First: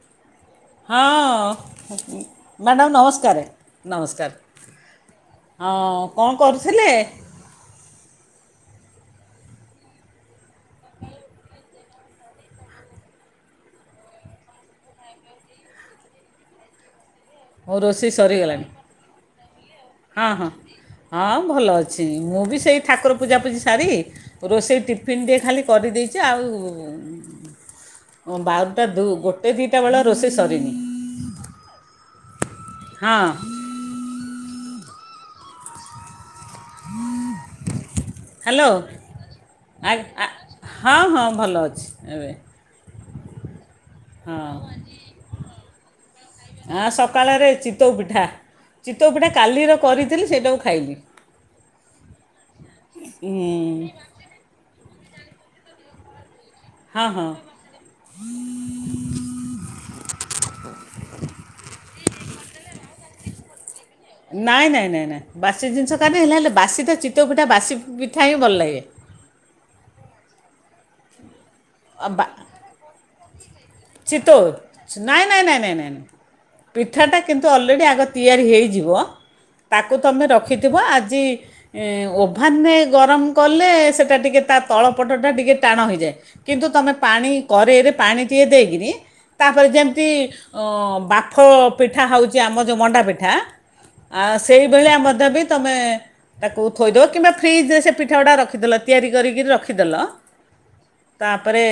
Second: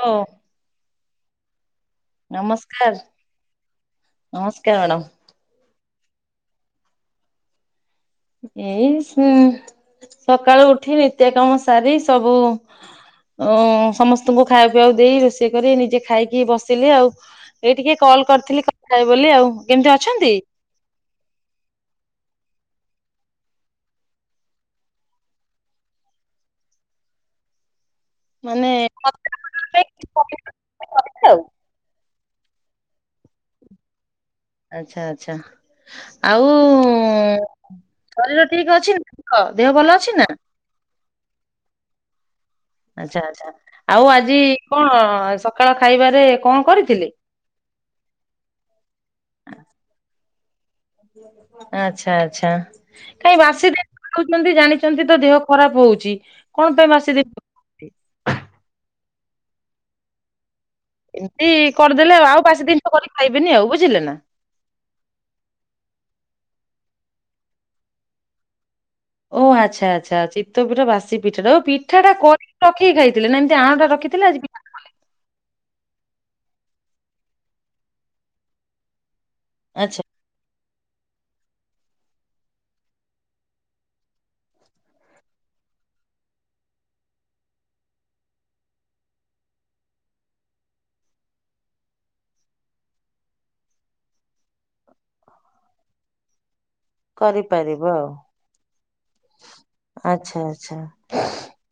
ହୋ ହଅଂ ମ୍ୟାଡ଼ାମ ନମସ୍କାର ନମସ୍କାର। ନମସ୍କାର ମ୍ୟାଡ଼ାମ ହଁ କଣ କରୁଥିଲେ? ଏଇ ସୁ ସକାଳୁ ଉଠି ନିତ୍ୟ କାମ ସାରି ସବୁ ଉଁ ସମସ୍ତଙ୍କୁ ଖାଇବା ପିଇବାକୁ ଦେଇ ରୋଷେଇ କରି ନିଜେ ଖାଇକି ବସିଲି ଆଉ। ମୋ ଏଇ ଟିକେ ରୋଷେଇ କଲ୍ ସରିଗଲାଣି କରିଥିଲି କଥାହେବି ବୋଲି ଆଉ କେମିତି ହଁ ଅଛନ୍ତି? ହଁ ହଁ ଭଲ ଅଛି ମୁଁ ବି ସେଇ ଠାକୁର ପୂଜାପୂଜି ସାରି। ରୋଷେଇ ଟିଫିନ୍ ଟେ ଖାଲି କରିଦେଇଚି ଆଉ ହଁ ମାନେ ବାରଟା ଦୁ ଗୋଟେ ଦୁଇଟା ବେଳେ ରୋଷେଇ ସରିନି। ହଁ। ଆଚ୍ଛା ଆଚ୍ଛା। ଆଉ ଉ ଶରୀର ହ୍ୟାଲୋ ଠିକ୍ ଅଛିନା ଙ୍କ ଦେହ ଭଲ ଅଛିନା? ହଁ ହଁ ଭଲ ଅଛି ଏବେ। ଆଚ୍ଛା ଆଚ୍ଛା ଆଉଆଜି ହଁ କଁ ସକାଳ ଖାଇବାରେ କଣ କରିଥିଲେ? ସଖାଳ ରେ ଚି ଚିତଉ ପିଠା ଚିତଉ ପିଠା କାଲିର କରିଥିଲି ସେଇଟାକୁ ଖାଇଲି। ଆଛା ଆଛା କାଇଁ ବାସିଦ [unintelligible] ଜାଣିଛନ୍ତି ତ ଦେହ ଖରାପ ହଉଛି। କଣ ପାଇଁ ହଁ ବାସି ହଁ। ଜିନିଷ ଏମିତି କରିଦେଲେ ଆଉ ବାସି ଦିନ କରି ଖାଇବନି ଆଉ ବୁଝିଲେ ନା। ନାଇଁ ନାଇଁ ନାଇଁ ନାଇଁ ବାସି ଜିନିଷ କାଦି ହେଲା ହେଲେ ବାସି ତ ଚିତଉ ଫିଟା ବାସି ପିଠା ହିଁ ଭଲ ଲାଗେ। ଓ ଆଚ୍ଛା ଆଚ୍ଛା ଚିତ୍ତ ପିଠା ବାସି ପିଠା ଓ ପିଠା ଆଉ ଟା କରି ରଖିକି ଖାଇଥିଲେ ନା ଏମିତି ଆଣଟାର ଚିତଓ ନାଇଁ ନାଇଁ ନାଇଁ ନାଇଁ ନାଇଁ ପିଠାଟା କିନ୍ତୁ ଅଲରେଡ଼ି ଆଗ ତିଆରି ହେଇଯିବ। ତାକୁ ଆଚ୍ଛା ତମେ ରଖିଥିବ ଆଜି ଓଭାନେ ଗରମ କଲେ ସେ ଟା ଟିକେ ତା ତଳ ପଟ ଟା ଟିକେ ଟାଣ ହେଇଯାଏ କିନ୍ତୁ ତମେ ପାଣି କରେଇରେ ପାଣି ଟିକଏ ଦେଇ କିରି ତାପରେ ଯେମିତି। ଅ ବାଫ ପିଠା ହଉଛି ଆମ ଯଉ ମଣ୍ଡା ପିଠା ଆ ସେଇଭଳିଆ ମ ଦେବି ତମେ। ତାକୁ ଥୋଇଦବ କିମ୍ବା ଫ୍ରିଜ ରେ କରିପାରିବ ସେ ଆଉ ପିଠା ଗୁଡା ରଖିଦେଲ ତିଆରି କରିକି ରଖିଦେଲ। ଆଚ୍ଛା ଆଚ୍ଛା। ତାପରେ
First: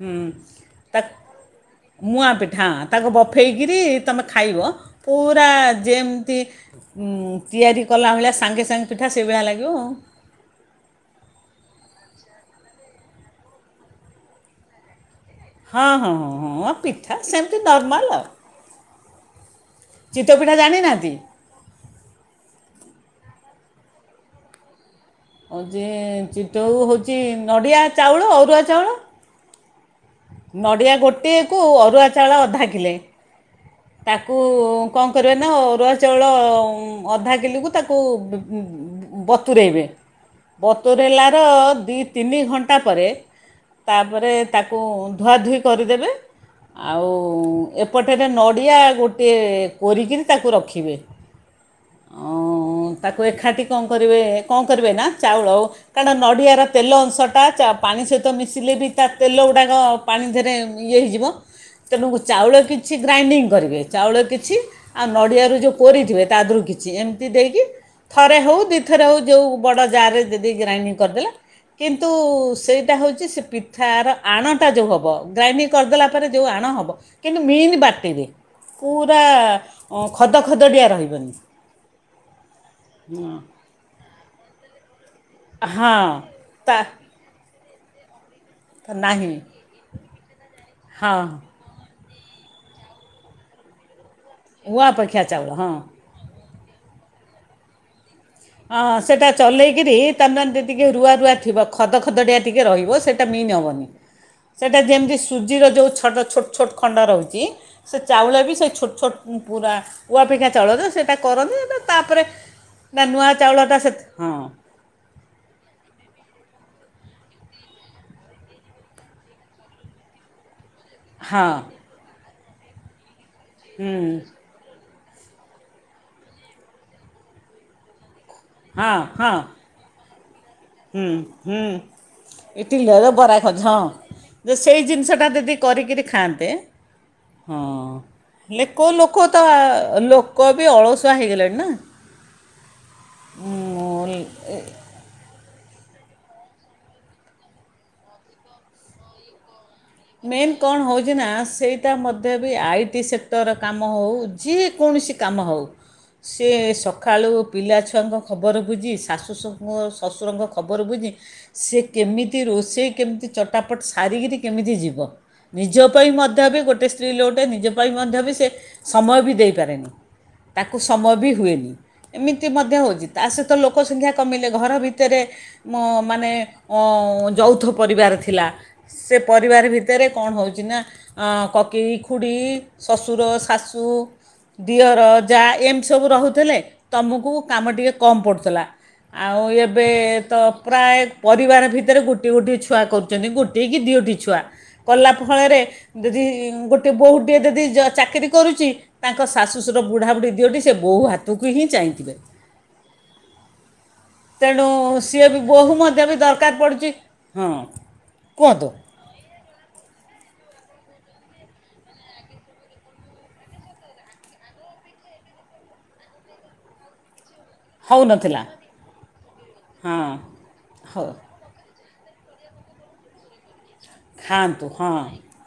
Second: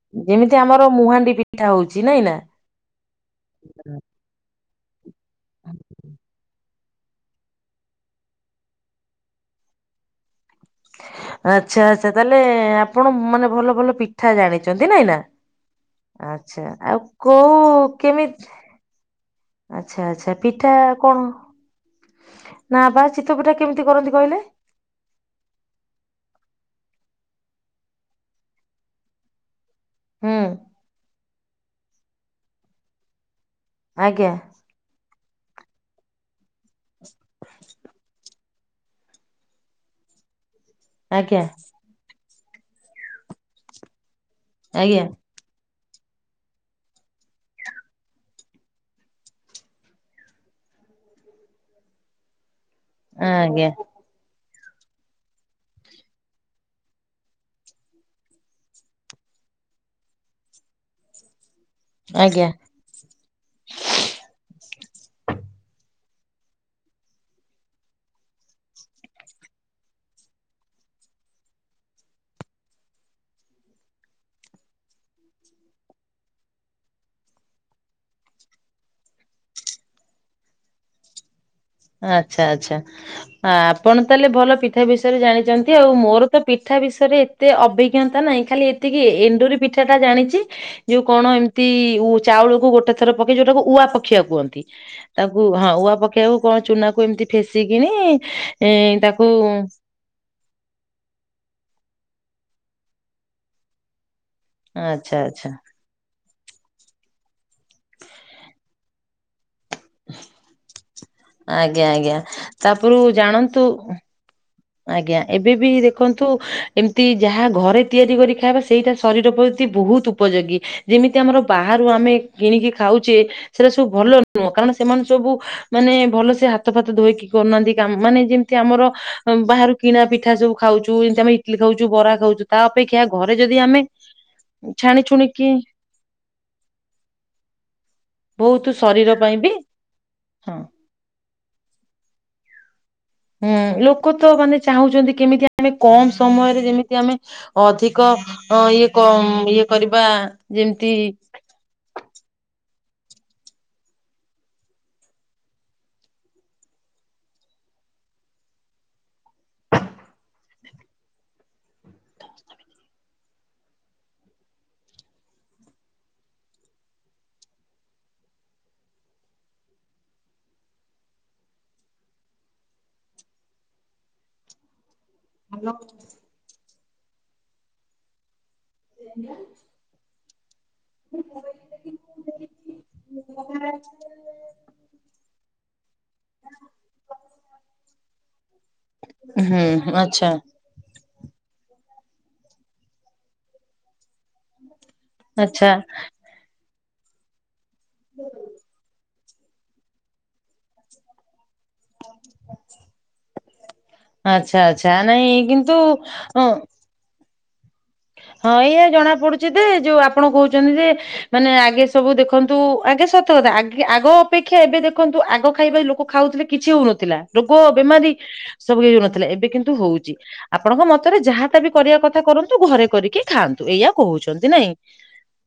ହୁଁ ଯିମିତି ଆମର ମୁହାଣ୍ଡି ପିଠା ହଉଛି ନାଇଁ ନା। ହାଁ ତାକୁ ବଫେଇକରି ତମେ ଖାଇବ ପୁରା ଯେମିତି ଉଁ ତିଆରି କଲା ଭଳିଆ ସାଙ୍ଗେ ସାଙ୍ଗେ ପିଠା ସେଇଭଳିଆ ଲାଗିବ। ଆଚ୍ଛା ଆଚ୍ଛା ତାହେଲେ ଆପଣ ମାନେ ଭଲ ଭଲ ପିଠା ଜାଣିଚନ୍ତି ନାଇଁ ନା। ଆଉ ହଁ ହଁ ହଁ ଆଛା ହଁ ଆଉ ପିଠା ସେମିତି କୋଉ ନର୍ମାଲ୍ ଆଉ କେମିତ ଆଚ୍ଛା ଚିତଉ ଆଚ୍ଛା ପିଠା ଜାଣିନାହାନ୍ତି କଣ ନା ବା ଚିତିତ ପିଠା କେମିତି କରନ୍ତି କହିଲେ? ହଉଚି ଚିତଉ ହଉଛି ନଢ଼ିଆ ଚାଉଳ ଅରୁଆ ଚାଉଳ। ହୁଁ ନଢ଼ିଆ ଗୋଟିଏକୁ ଅରୁଆ ଚାଉଳ ଅଧା କିଲେ ଆଜ୍ଞା ତାକୁ କଣ କରିଅ ନା ଆରୁଆ ଚାଉଳ ଅଧା କିଲୋକୁ ତାକୁ ବତୁରଇବେ ବତୁରେଇଲାର ଆଜ୍ଞା ଦି ତିନି ଘଣ୍ଟା ପରେ ତାପରେ ତାକୁ ଆଜ୍ଞା ଧୁଆଧୂଇ କରିଦେବେ। ଆଉ ଏପଟରେ ନଡ଼ିଆ ଗୋଟିଏ କରୋରିକିରି ତାକୁ ରଖିବେ। ଅଁ [inaudible] ତାକୁ ଏକାଠି କଣ କରିବେ କଣ କରିବେ ନା ଚାଉଳ କାଣ୍ଡ ନଡ଼ିଆର ତେଲ ଅଂଶଟା ଚା ପାଣି ସହିତ ମିଶିଲେ ବି ତା ତେଲ ଗୁଡ଼ାକ ପାଣି ଦେରେ ଇଏ ହେଇଯିବ ତେଣୁ ଆଜ୍ଞା। ଚାଉଳ କିଛି ଗ୍ରାଇଣ୍ଡିଙ୍ଗ କରିବେ ଚାଉଳ କିଛି ଆଉ ନଡ଼ିଆରୁ ଯୋଉ କୋରିଥିବେ ତାଦରୁ କିଛି ଏମିତି ଦେଇକି। ଥରେ ହଉ ଦୁଇଥରେ ହେଉ ଯେଉଁ ବଡ଼ ଜାରେ ଯଦି ଗ୍ରାଇଣ୍ଡିଙ୍ଗ କରିଦେଲେ। କିନ୍ତୁ ସେଇଟା ହେଉଛି ସେ ପିଠାର ଆଣଟା ଯେଉ ହ ବ ଗ୍ରାଇଣ୍ଡିଙ୍ଗ କରିଦେଲା ପରେ ଯୋଉ ଆଣ ହବ କିନ୍ତୁ ମିନ୍ ବାଟିରେ। ପୁରା ଖଦଖଦଡିଆ ରହିବନି। ଆଚ୍ଛା ଆଚ୍ଛା ଆପଣ ତାହେଲେ ଭଲ ପିଠା ବିଷୟରେ ଜାଣି ନ୍ତି ଆଉ ମୋର ତ ପିଠା ତା ବିଷୟରେ ଏତେ ଅଭି ଜ୍ଞନ୍ତା ନାଇଁ ଖାଲି ଏତିକି ନାହିଁ ଏଣ୍ଡୁରି ପିଠା ଟା ଜାଣିଚି ଯୋଉ ହଁ କଣ? ତି ଚାଉଳକୁ ଗୋଟେ ଥର ପକେଇ ଯୋଉଟାକୁ ଉଆ ପକ୍ଷିଆ କୁହନ୍ତି ଉଆ ଅପେକ୍ଷା ତାକୁ ଚାଉଳ ହଁ ଉଆ ପ କ୍ଷିଉ କଣ ଚୁନାକୁ ଏମିତି ଫେସିକିଣି। ଅ ସେଟା ଚଲେଇକିରି ତାନୱାନ ଯେତିକି କ୍ଯୁବ ରୁଆ ରୁଆ ଥିବ ଖଦଳ ଖଦ ଡିଆ ଟିକେ ରହିବ ସେଇଟା ମିନ୍ ହେବନି। ସେଇଟା ଆଚ୍ଛା ଯେମିତି ଆଚ୍ଛା ସୁଜିର ଯୋଉ ଛଡ଼ ଛୋଟ ଛୋଟ ଖଣ୍ଡ ରହୁଛି ସେ ଚାଉଳ ବି ସେ ଛୋଟ ଛୋଟ। ପୁରା ଉଆପିକା ଚାଉଳ ଯେ ସେଇଟା କରନ୍ତି ନା ଆଜ୍ଞା ଆଜ୍ଞା ତାପରେ ତାପରୁ ନା ନୂଆ ଜାଣନ୍ତୁ ଚାଉଳଟା ସେ ହଁ। ଆଜ୍ଞା ଏବେ ବି ଦେଖନ୍ତୁ ଏମିତି ଯାହା ଘରେ ତିଆରି କରି ଖାଇବା ସେଇଟା ଶରୀର ପ୍ରତି ବହୁତ ଉପଯୋଗୀ ଯେମିତି ଆମର ହଁ ବାହାରୁ ଆମେ କିଣିକି ଖାଉଚେ ସେଟା ସବୁ ହୁଁ ଭଲ ନୁହଁ କାରଣ ସେମାନେ ସବୁ ମାନେ ଭଲସେ ହାତ ଫାତ ଧୋଇକି କରୁନାହାନ୍ତି କାମ-ମାନେ ଯେମିତି ଆମର ହଁ ହଁ ବାହାରୁ କିଣା ପିଠା ସବୁ ଖାଉଚୁ ହୁଁ ଯେମିତି ଆମେ ଇଟଲି ହୁଁ ଖାଉଚୁ ବରା ଖାଉଚୁ ତା ଅପେକ୍ଷା ଘରେ ଯଦି ଆମେ ଯୋ ସେଇ ଛାଣି ଜିନିଷଟା ଛୁଣିକି ଦିଦି କରିକିରି ଖାଆନ୍ତେ ହଁ ହେଲେ ବହୁତ କୋଉ ଶରୀର ପାଇଁ ଲୋକତ ବି ଆ ଲୋକ୍ ହଁ କବି ଅଳସୁଆ ହେଇଗଲାଣି ନା। ହୁଁ ଲୋକ ତ ମାନେ ଚାହୁଁଚନ୍ତି କେମିତି ଆ ଆମେ କମ୍ ସମୟରେ ଯେମିତି ଆମେ ଅଧିକ ଇଏ କମ୍ ଇଏ କରିବା ଯେମିତି ଆଁ ସେଇ ଟା ମଧ୍ୟ ବି ଆଇ ଟି ସେକ୍ଟର କାମ ହଉ ଯେ କୌଣସି କାମ ହଉ ସିଏ ସକାଳୁ ପିଲାଛୁଆଙ୍କ ଖବର ବୁଝି ଶାଶୁ ଶ-ଶଶୁରଙ୍କ ଖବର ବୁଝି ସିଏ କେମିତି ରୋଷେଇ କେମିତି ଚଟାପଟ୍ ସାରିକିରି କେମିତି ଯିବ୍ ବ ନିଜ ପାଇଁ ମଧ୍ୟ ବି ଗୋଟେ ସ୍ତ୍ରୀ ଲୋକଟେ ନିଜ ପାଇଁ ମଧ୍ୟ ବି ସେ ସମୟ ବି ଦେଇପାରେନି। ତାକୁ ସମୟ ବି ହୁଏନି ଏମିତି ମଧ୍ୟ ହଉଚି। ତା ସହିତ ଲୋକ ସଂଖ୍ୟା କମିଲେ ଘର ଭିତ ତେରେ ମୋ-ମାନେ ଉଁ ଯୌଥ ପରିବାର ଥିଲା। ସେ ପରିବାର ଭି ତେରେ କଣ ହଉଚି ନା କକେଇ ଖୁଡୀ ଶଶୁର ଶାଶୁ ଦିଅର ଯା ଏମିତି ସବୁ ରହୁଥିଲେ ତମୁକୁ କାମ ଟିକେ କମ୍ ପଡୁଥେଲା ଆଉ ହୁଁ ଏବେ ଆଚ୍ଛା ତ ପ୍ରାୟେ ପରିବାର ଭିତେରେ ଗୋଟିଏ ଗୋଟିଏ ଛୁଆ କରୁଚନ୍ତି ଗୋଟିଏ କି ଦିଓଟି ଛୁଆ। କଲା ଫଳେରେ ଆଚ୍ଛା ଯଦି ଗୋଟିଏ ବୋହୁଟିଏ ଯଦି ଯ ଚାକିରି କରୁଚି ତାଙ୍କ ଶାଶୁଶୁର ବୁଢାବୁଢି ଦିଓଟି ସେ ବୋହୂ ହାତୁକୁ ହିଁ ଚାହିଁଥିବେ। ଆଚ୍ଛା ତେଣୁ ଆଚ୍ଛା ସିଏ ନାଇଁ ବି ବୋହୂ କିନ୍ତୁ ମଧ୍ୟ ବି ହଁ ଦରକାର ପଡୁଚି ହଁ ହଁ କୁହନ୍ତୁ ଏଇଆ ଜଣା ପଡୁଚି ଦେ ଯୋଉ ଆପଣ କହୁଚନ୍ତି ଯେ ମାନେ ଆଗେ ସବୁ ଦେଖନ୍ତୁ ଆଜ୍ଞା ସତକଥା ଆଗେ ଆଗ ଅପେକ୍ଷା ଏବେ ଦେଖନ୍ତୁ ଆଗ ଖାଇବା ଲୋକ ଖାଉଥିଲେ କିଛି ହଉନଥିଲା ରୋଗ ବେମାରୀ ହେଉନଥିଲା ସବୁ ହେଉନଥିଲା ଏବେ କିନ୍ତୁ ହଁ ହଉଚି। ଆପଣଙ୍କ ହଉ ମତରେ ଯାହାଟା ବି କରିବା କଥା କରୁନ୍ତୁ ନ୍ତୁ ଘରେ କରିକି ଖାଆନ୍ତୁ, ଏଇଆ କହୁଚନ୍ତି ଖାଆନ୍ତୁ ନାଇଁ। ହଁ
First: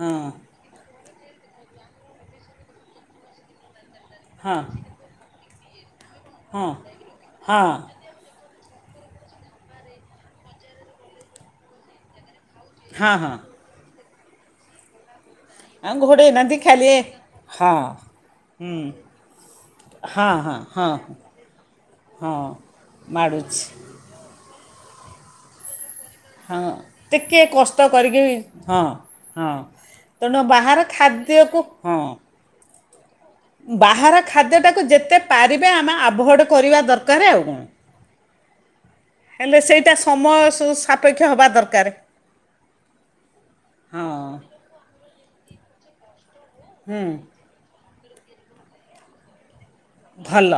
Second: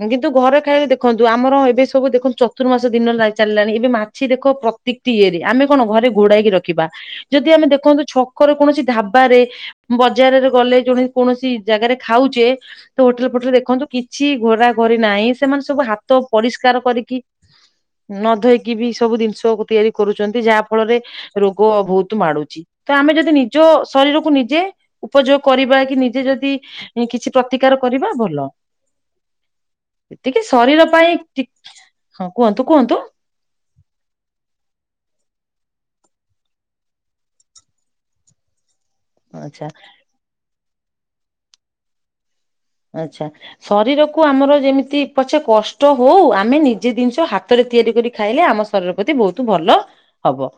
ହଁ କିନ୍ତୁ ଘରେ ଖାଲିଦେଖନ୍ତୁ ଆମର ଏବେ ସବୁ ଦେଖନ୍ତୁ ଚତୁର୍ମାସ ଦିନ ଲା-ଚାଲିଲାଣି ଏବେ ମାଛି ଦେଖ ହଁ ପ୍ରତି ତିଇଏରେ ଆମେ କଣ ଘରେ ଘୋଡାଇକି ହଁ ହଁ ରଖିବା ଯଦି ଆମେ ଦେଖନ୍ତୁ ଛ କରେ କୌଣସି ଢାବାରେ ବଜାରରେ ଗଲେ ଜଣେ କୌଣସି ଜାଗାରେ ଖାଉଚେ ତ ହଁ ହୋଟେଲ୍ ହଁ ଫୋଟେଲ୍ ଦେଖନ୍ତୁ କିଛି ଘୋରା ଘୋରି ନାଇଁ, ସେମାନେ ସବୁ ଆଉ ହାତ ଘୋଡ଼େଇ ନାହାନ୍ତି ଅପରିଷ୍କାର ଖାଲି କରିକି ହଁ। ନ ଧୋଇକି ହୁଁ ବି ସବୁ ଦିନିଷକୁ ତିଆରି ହଁ କରୁଚନ୍ତି ହଁ ଯାହା ଫଳରେ ହଁ ରୋଗ ବହୁତ ହଁ ମାଡୁଚି। ତ ଆମେ ଯଦି ମାଡ଼ୁଛି ନିଜ ଶରୀରକୁ ନିଜେ ଉପଯୋଗ କରିବା କି ନିଜେ ଯଦି ହଁ ଆଁ କିଛି ଟିକେ ପ୍ରତିକାର କଷ୍ଟ କରିବା କରିକି ଭଲ। ହଁ ହଁ ତେଣୁ ଏତିକି ବାହାର ଶରୀର ପାଇଁ ଖାଦ୍ୟକୁ ଠିକ୍ ହଁ କୁହନ୍ତୁ କୁହନ୍ତୁ। ବାହାର ଖାଦ୍ୟଟାକୁ ଯେତେ ପାରିବେ ଆମେ ଆଭୋଏଡ୍ କରିବା ଦରକାର ଆଉ କଣ। ହେଲେ ଆଚ୍ଛା ସେଇଟା ସମୟ ସୁ-ସାପେକ୍ଷ ହବା ଦରକାରେ। ଆଚ୍ଛା ଶରୀରକୁ ହଁ ଆମର ଯେମିତି ପଛେ କଷ୍ଟ ହଉ ଆମେ ନିଜେ ହୁଁ ଦିନିଷ ହା ହାତରେ ତିଆରି କରି ଖାଇଲେ ଆମ ଶରୀର ପ୍ରତି ବହୁତ ଭଲ ହବ ଭଲ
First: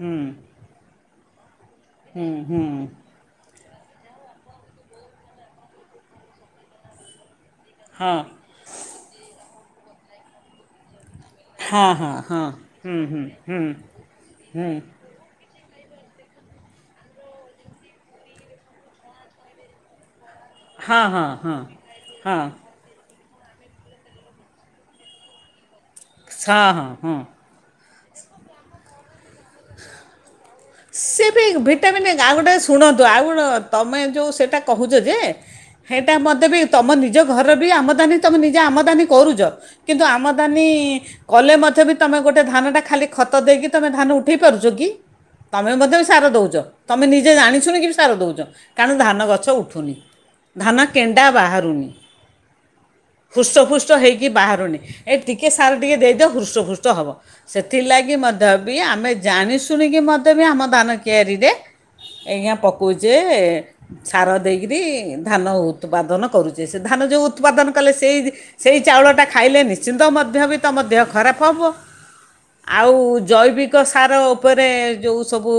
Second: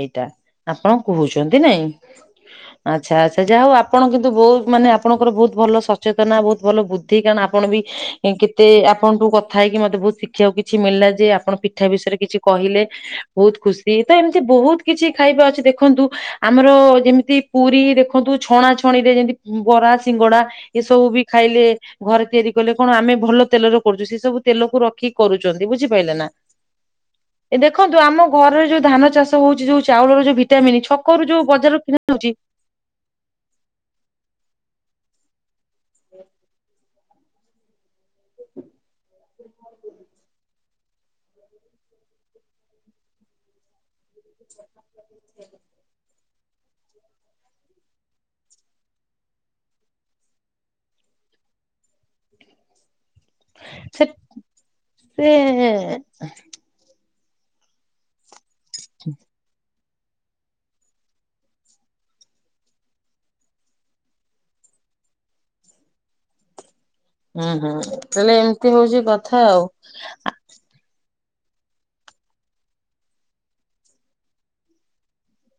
ହୁଁ ଆପଣ କହୁଚନ୍ତି ନାଇଁ? ହୁଁ ହୁଁ ଆଚ୍ଛା ଆଚ୍ଛା ଯାହଉ ଆପ୍ ଆପଣ କିନ୍ତୁ ବହୁ ମାନେ ଆପଣଙ୍କର ବହୁତ୍ ଭଲ ସଚେତନା ବହୁତ୍ ଭଲ ବୁଦ୍ଧି କାରଣ ଆପଣ ବି ହଁ ଇଁ କେତ୍ ମତେ ଆପଣଠଙ୍କୁ କଥା ହେଇକି ମତେ ବହୁତ ଶିଖିବାକୁ କିଛି ମିଳିଲା ଯେ ଆପଣ ପିଠା ହଁ ହଁ ବିଷୟରେ କିଛି ହଁ କହିଲେ ହୁଁ ହୁଁ ବହୁତ ହୁଁ ଖୁସି ତ ଏମିତି ହୁଁ ବହୁତ କିଛି ଖାଇବା ଅଛି ଦେଖନ୍ତୁ। ଆମର ଯେମିତି ପୁରୀ ଦେଖନ୍ତୁ ଛଣା ଛଣିରେ ଯେମିତି ବରା ସିଙ୍ଗଡା। ଏ ହଁ ସବୁ ବି ହଁ ହଁ ଖାଇଲେ ଘରେ ହଁ ତିଆରି କଲେ କଣ ଆମେ ଭଲ ତେଲରେ କରୁଛେ ସେ ସବୁ ତେଲକୁ ରଖିକି। କରୁଛନ୍ତି ବୁଝିପାରିଲେ ନା। ହଁ ହଁ ହଁ ଏ ଦେଖନ୍ତୁ ଆମ ଘରରେ ଯୋଉ ଧାନ ଚାଷ ହଉଛି ଯୋଉ ଚାଉଳର ଯୋଉ ଭିଟା ମିନି ସେ ଛକରୁ ବି ଯୋଉ ବଜାରରୁ ଭିଟାମିନ୍ କିଣାହଉଛି ଆଉ ଗୋଟେ ଶୁଣନ୍ତୁ ଆଉ ତମେ ଯେଉଁ ସେଇଟା କହୁଛ ଯେ ସେଇଟା ମୋତେ ବି ତମ ନିଜ ଘରେ ବି ଆମଦାନୀ ତମେ ନିଜେ ଆମଦାନୀ କରୁଛ କିନ୍ତୁ ଆମଦାନୀ କଲେ ମଧ୍ୟ ବି ତମେ ଗୋଟେ ଧାନ ଟା ଖାଲି ଖତ ଦେଇକି ତମେ ଧାନ ଉଠେଇ ପାରୁଛ କି। ତମେ ମଧ୍ୟ ବି ସାର ଦଉଛ ତମେ ନିଜେ ଜଣିଛୁନି କି ବି ସାର ଦେଉଛ କାରଣ ଧାନ ଗଛ ଉଠୁନି। ଧାନ କେଣ୍ଡା ବାହାରୁନି। [unintelligible] ହୃସ ଫୃଷ୍ଟ ସେଟା ହେଇକି ବାହାରୁନି ଏ ସେ ଟିକି ସାର ଟିକେ ଦେଇଦିଅ ହୃସ ହୃଷ୍ଟ ହବ। ସେଥିଲାଗି ମଧ୍ୟ ବି ଆମେ ଜାଣି ଶୁଣିକି ମଧ୍ୟ ବି ଆମ ଧାନ କିଆରିରେ ଆଜ୍ଞା ପକଉଛେ ସାର ଦେଇକରି ଧାନ ଉତ୍ପାଦନ କରୁଛ। ସେ ଧନ ଯୋଉ ହୁଁ ଉତ୍ପାଦନ କଲେ ହୁଁ ସେଇ ତାହେଲେ ଏମିତି ସେଇ ହଉଛି ଚାଉଳ ଟା କଥା ଖାଇଲେ ଆଉ। ନିଶ୍ଚିନ୍ତ ମଧ୍ୟ ବି ମଧ୍ୟ ଦେହ ଖରାପ ହେବ ଆଉ ଜୈବିକ ସାର ଉପରେ ଯୋଉ ସବୁ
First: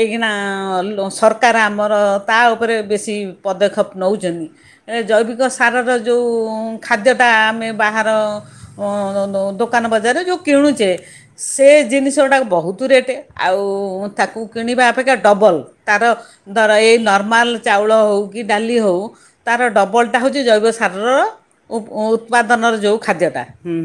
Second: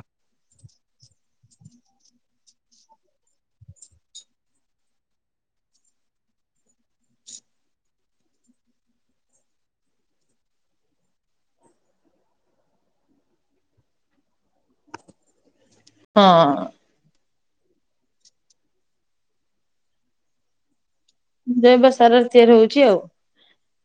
ଏଇକିନା ସରକାର ଆମର ତା ଉପରେ ବେଶୀ ପଦକ୍ଷେପ ନେଉଛନ୍ତି। ଏ ଜୈବିକ ସାରର ଯେଉଁ ଖାଦ୍ୟଟା ଆମେ ବାହାର ଅ ଦୋକାନ ବଜାରରେ ଯୋଉ କିଣୁଛେ। ସେ ଜିନିଷ ଗୁଡାକ ବହୁତ ରେଟ୍ ଆଉ ତାକୁ କିଣିବା ଅପେକ୍ଷା ଡବଲ୍ ତାର ହଁ ଧର ଏଇ ନର୍ମାଲ ଚାଉଳ ହଉ କି ଡାଲି ହଉ ତାର ଡବଲ୍ଟା ହେଉଛି ଜୈବିକ ସାରର ଜୈବ ସାରରେ ତିଆରି ଉତ୍ପାଦନର ହଉଛି ଯୋଉ ଆଉ। ଖାଦ୍ୟଟା ହୁଁ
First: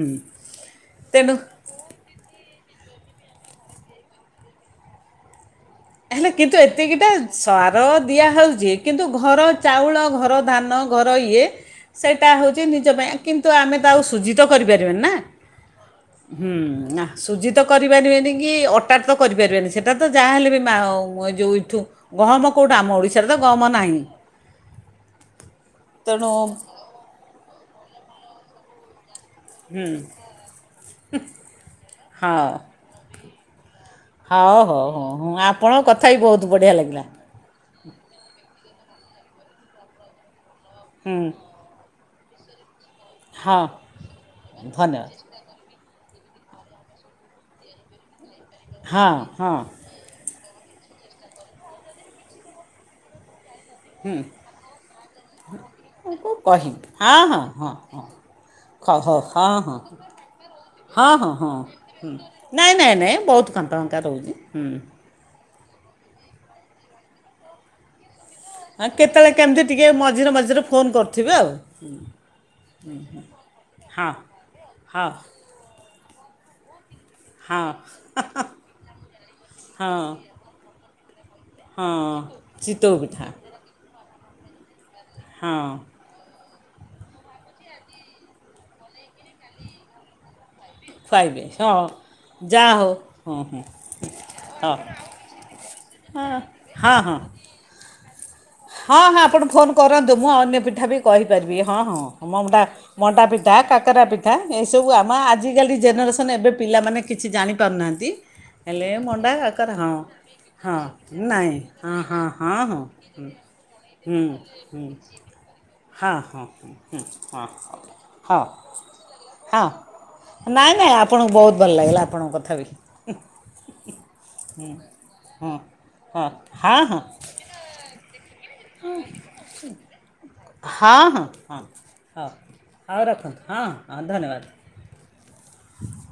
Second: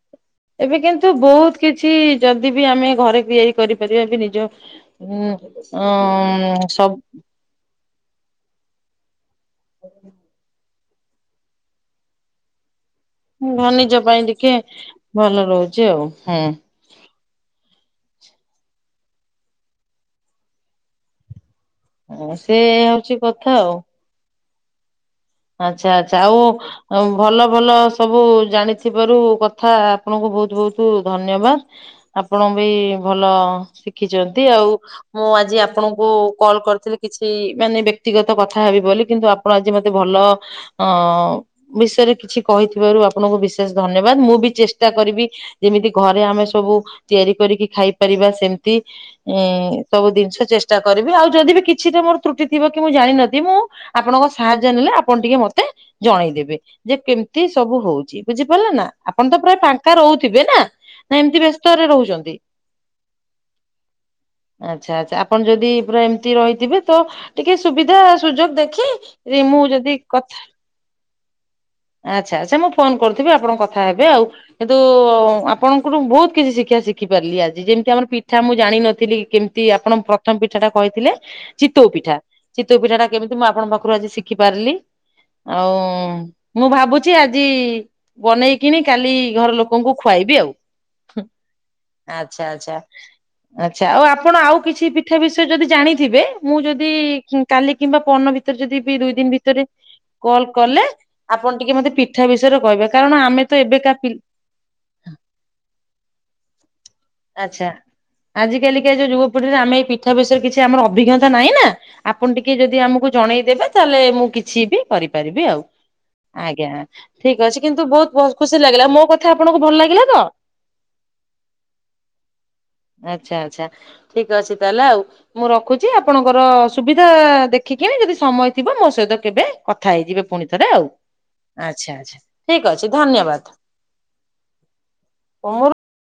ଏବେ କିନ୍ତୁ ତେଣୁ ବହୁତ କିଛି ଯଦି ବି ଆମେ ଘରେ ତିଆରି କରିପାରିବା ବି ନିଜ ଉଁ ଅ ହେଲେ କିନ୍ତୁ ଏତିକିଟା ସାର ଦିଆହଉଛି କିନ୍ତୁ ଘର ଚାଉଳ ଘର ଧାନ ଘର ଇଏ। ସେଇଟା ହେଉଛି ନିଜ ପାଇଁ କିନ୍ତୁ ସବୁ ଆମେ ତ ଆଉ ନିଜ ପାଇଁ ସୁଜିତ ଟିକେ କରିପାରିବାନ ନା ଭଲ ରହୁଛି ଆଉ ହୁ ହୁଁ। ନା। ସୁଜିତ କରିପାରିବେନି କି ଅଟାରେଟ ତ କରିପାରିବେନି ସେଇଟା ତ ଯାହାହ ହେଲେ ବି ମା ଯେଉଁଇଠୁ - ଗହମ ସେ କଉଁଠୁ ଆମ ହଉଛି ଓଡ଼ିଶାରେ ତ କଥା ଗହମ ନାହିଁ। ଆଛା ଆଚ୍ଛା ତେଣୁ ଆଉ ଭଲ ଭଲ ସବୁ ଜାଣିଥିବାରୁ କଥା ଆପଣଙ୍କୁ ବହୁତ ବହୁତ ଧନ୍ୟବାଦ ହଁ ଆପଣ ବି ଭଲ ଶିଖିଛନ୍ତି ହଉ ଆଉ ହଉ ହଉ ହଁ ମୁଁ ଆଜି ଆପଣଙ୍କ କଥା ଆପଣଙ୍କୁ ବି ବହୁତ କଲ ବଢ଼ିଆ କରିଥିଲି ଲାଗିଲା କିଛି ସେ ମାନେ ବ୍ୟକ୍ତିଗତ କଥା ହେବି ବୋଲି କିନ୍ତୁ ଆପଣ ଆଜି ମତେ ଭଲ ଅ ହୁଁ ବିଷୟରେ କିଛି କହିଥିବାରୁ ଆପଣଙ୍କୁ ହଁ ବିଶେଷ ଧନ୍ୟବାଦ ମୁଁ ବି ଚେଷ୍ଟା ଧନ୍ୟବାଦ କରିବି ଯେମିତି ଘରେ ଆମେ ସବୁ ତିଆରି କରିକି ଖାଇପାରିବା ସେମିତି। ହଁ ହଁ ସବୁ ଜିନିଷ ଚେଷ୍ଟା କରିବି ଆଉ ଯଦି ବି କିଛିଟା ମୋର ତ୍ରୁଟି ଥିବ କି ମୁଁ ଜାଣିନଥିଲି ମୁଁ ଆପଣଙ୍କ ସାହାଯ୍ୟ ନେଲେ ଆପଣ ଟିକେ ମତେ ମୁଁ ଜଣେଇଦେବେ କହିବି ଯେ ହଁ କେମିତି ହଁ ହଁ ସବୁ ହଁ ହଉଛି ବୁଝିପାରିଲେ ନା ହଉ ହଉ, ଆପଣ ତ ହଁ ପ୍ରାୟ ହଁ ଫାଙ୍କା ରହୁଥିବେ ନା। ହଁ ନା ହଁ ଏମିତି ବ୍ୟସ୍ତରେ ହଁଁ ରହୁଛନ୍ତି। ନାଇଁ ନାଇଁ ନାଇଁ ବହୁତ ଖାତା ଫଙ୍କା ରହୁଛି। ଆଚ୍ଛା ଆଚା ଆପଣ ଯଦି ପୁରା ଏମିତି ରହିଥିବେ ତ ଟିକେ ସୁବିଧା ସୁଯୋଗ ଦେ ହଁ କେତେବେଳେ ମୁଁ କେମିତି ଟିକେ ଯଦି ମଝିରେ କଥା ମଝିରେ ଫୋନ୍ କରୁଥିବେ ଆଚ୍ଛା ଆଛା ମୁଁ ଫୋନ କରୁଥିବି ଆପଣଙ୍କ କଥା ହେବେ ଆଉ। କିନ୍ତୁ ହଁ ଆପଣଙ୍କଠୁ ବହୁତ୍ କିଛି ଶିକ୍ଷା ଶିକ୍ ଖିପାରିଲି ହଁ ଆଜି ଯେମିତି ଆମର ପିଠା ମୁଁ ଜାଣିିନଥିଲି କେମିତି ହଁ ଆପଣ ହଁ ପ୍ରଥମ ପିଠା ଟା କହିଥିଲେ। ଚିତଉ ପିଠା ଚିତଉ ପିଠା ଟା କେମିତି ମୁଁ ଆପଣଙ୍କ କରି ଶିଖି ପାରିଲି ହଁ ଆଉ ମୁଁ ଭାବୁଛି ଆଜି ବନେଇକିନି କାଲି ଘର ଲୋକଙ୍କୁ ଖୁଆଇବି ଆଉ। ଖୁଆଇବେ ହଁ ଆଛା ଯାହା ଆଛା ହଉ ହଁ ଆଚ୍ଛା ଆଉ ଆପଣ ଆଉ ହଁ କିଛି ପି ଠା ବିଷୟରେ ଯଦି ଜାଣିଥିବେ ହଁ ମୁଁ ଯଦି ହଁ ହଁ କାଲି କିମ୍ବା ପନ ହଁ ହଁ ଆପଣ ଫୋନ କରନ୍ତୁ ମୁଁ ଅନ୍ୟ କଲେ ପିଠା ବି ଆପଣ କହିପାରିବି ଟିକେ ହଁ ମତେ ହଁ ପିଠା ମମ୍ ବିଷୟରେ ଟା କହିବେ କାରଣ ଆମେ ତ ମଣ୍ଡାପିଠା ଏବେକା କାକରା ପି ପିଠା ଏସବୁ ଆମ ଆଜିକାଲି ଜେନେରେସନ୍ ଏବେ ପିଲାମାନେ କିଛି ଜାଣି ପାରୁନାହାଁନ୍ତି। ଆଜିିକାଲିକା ଯୋଉ ଯୁବପିଢିରେ ଆମେଇ ପିଠା ବିଷୟରେ କିଛି ଆମର ହଁ ଅଭିଜ୍ଞତା ନାହିଁ ନାଇଁ ନା ହଁ ଆପଣ ହଁ ଟିକେ ହଁ ହଁ ଯଦି ଆମକୁ ଜଣେଇଦବେ ତାହେଲେ ହୁଁ ମୁଁ କିଛି ବି ହୁଁ କରିପାରିବି ଆଉ। ହଁ ହଁ ଆଜ୍ଞା ହୁଁ ହୁଁ ଠିକ୍ ଅଛି କିନ୍ତୁ ବହୁତ୍ ବହୁ ହଁ ହଁ ଖୁସି ଲାଗିଲା ମୋ କଥା ଆପଣଙ୍କୁ ହଁ ଭଲ ଲାଗିଲା ତ। ନାଇଁ ନାଇଁ ଆପଣଙ୍କୁ ବହୁତ ଭଲ ଲାଗିଲା ଆପଣଙ୍କ କଥା ବି ଆଚ୍ଛା ଆଚ୍ଛା ଠିକ୍ ଅଛି ତାହେଲେ ଆଉ। ମୁଁ ହଁ ରଖୁଛି ହଁ ଆପଣଙ୍କର ହଁ ହଁ ହଁ ସୁବିଧା ଦେଖ ଦେଖିବେ ଯଦି ସମୟ ଥିବ ମୋ ସହିତ କେବେ କଥା ହେଇଯିବେ ପୁଣି ଥରେ ଆଉ ହଁ ହଁ ଆଚ୍ଛା ଆଚ୍ଛା। ହଉ ଠିକ ଅଛି ହଉ ରଖନ୍ତୁ ଧନ୍ୟବାଦ ହଁ ହଁ ଧନ୍ୟବାଦ ତମର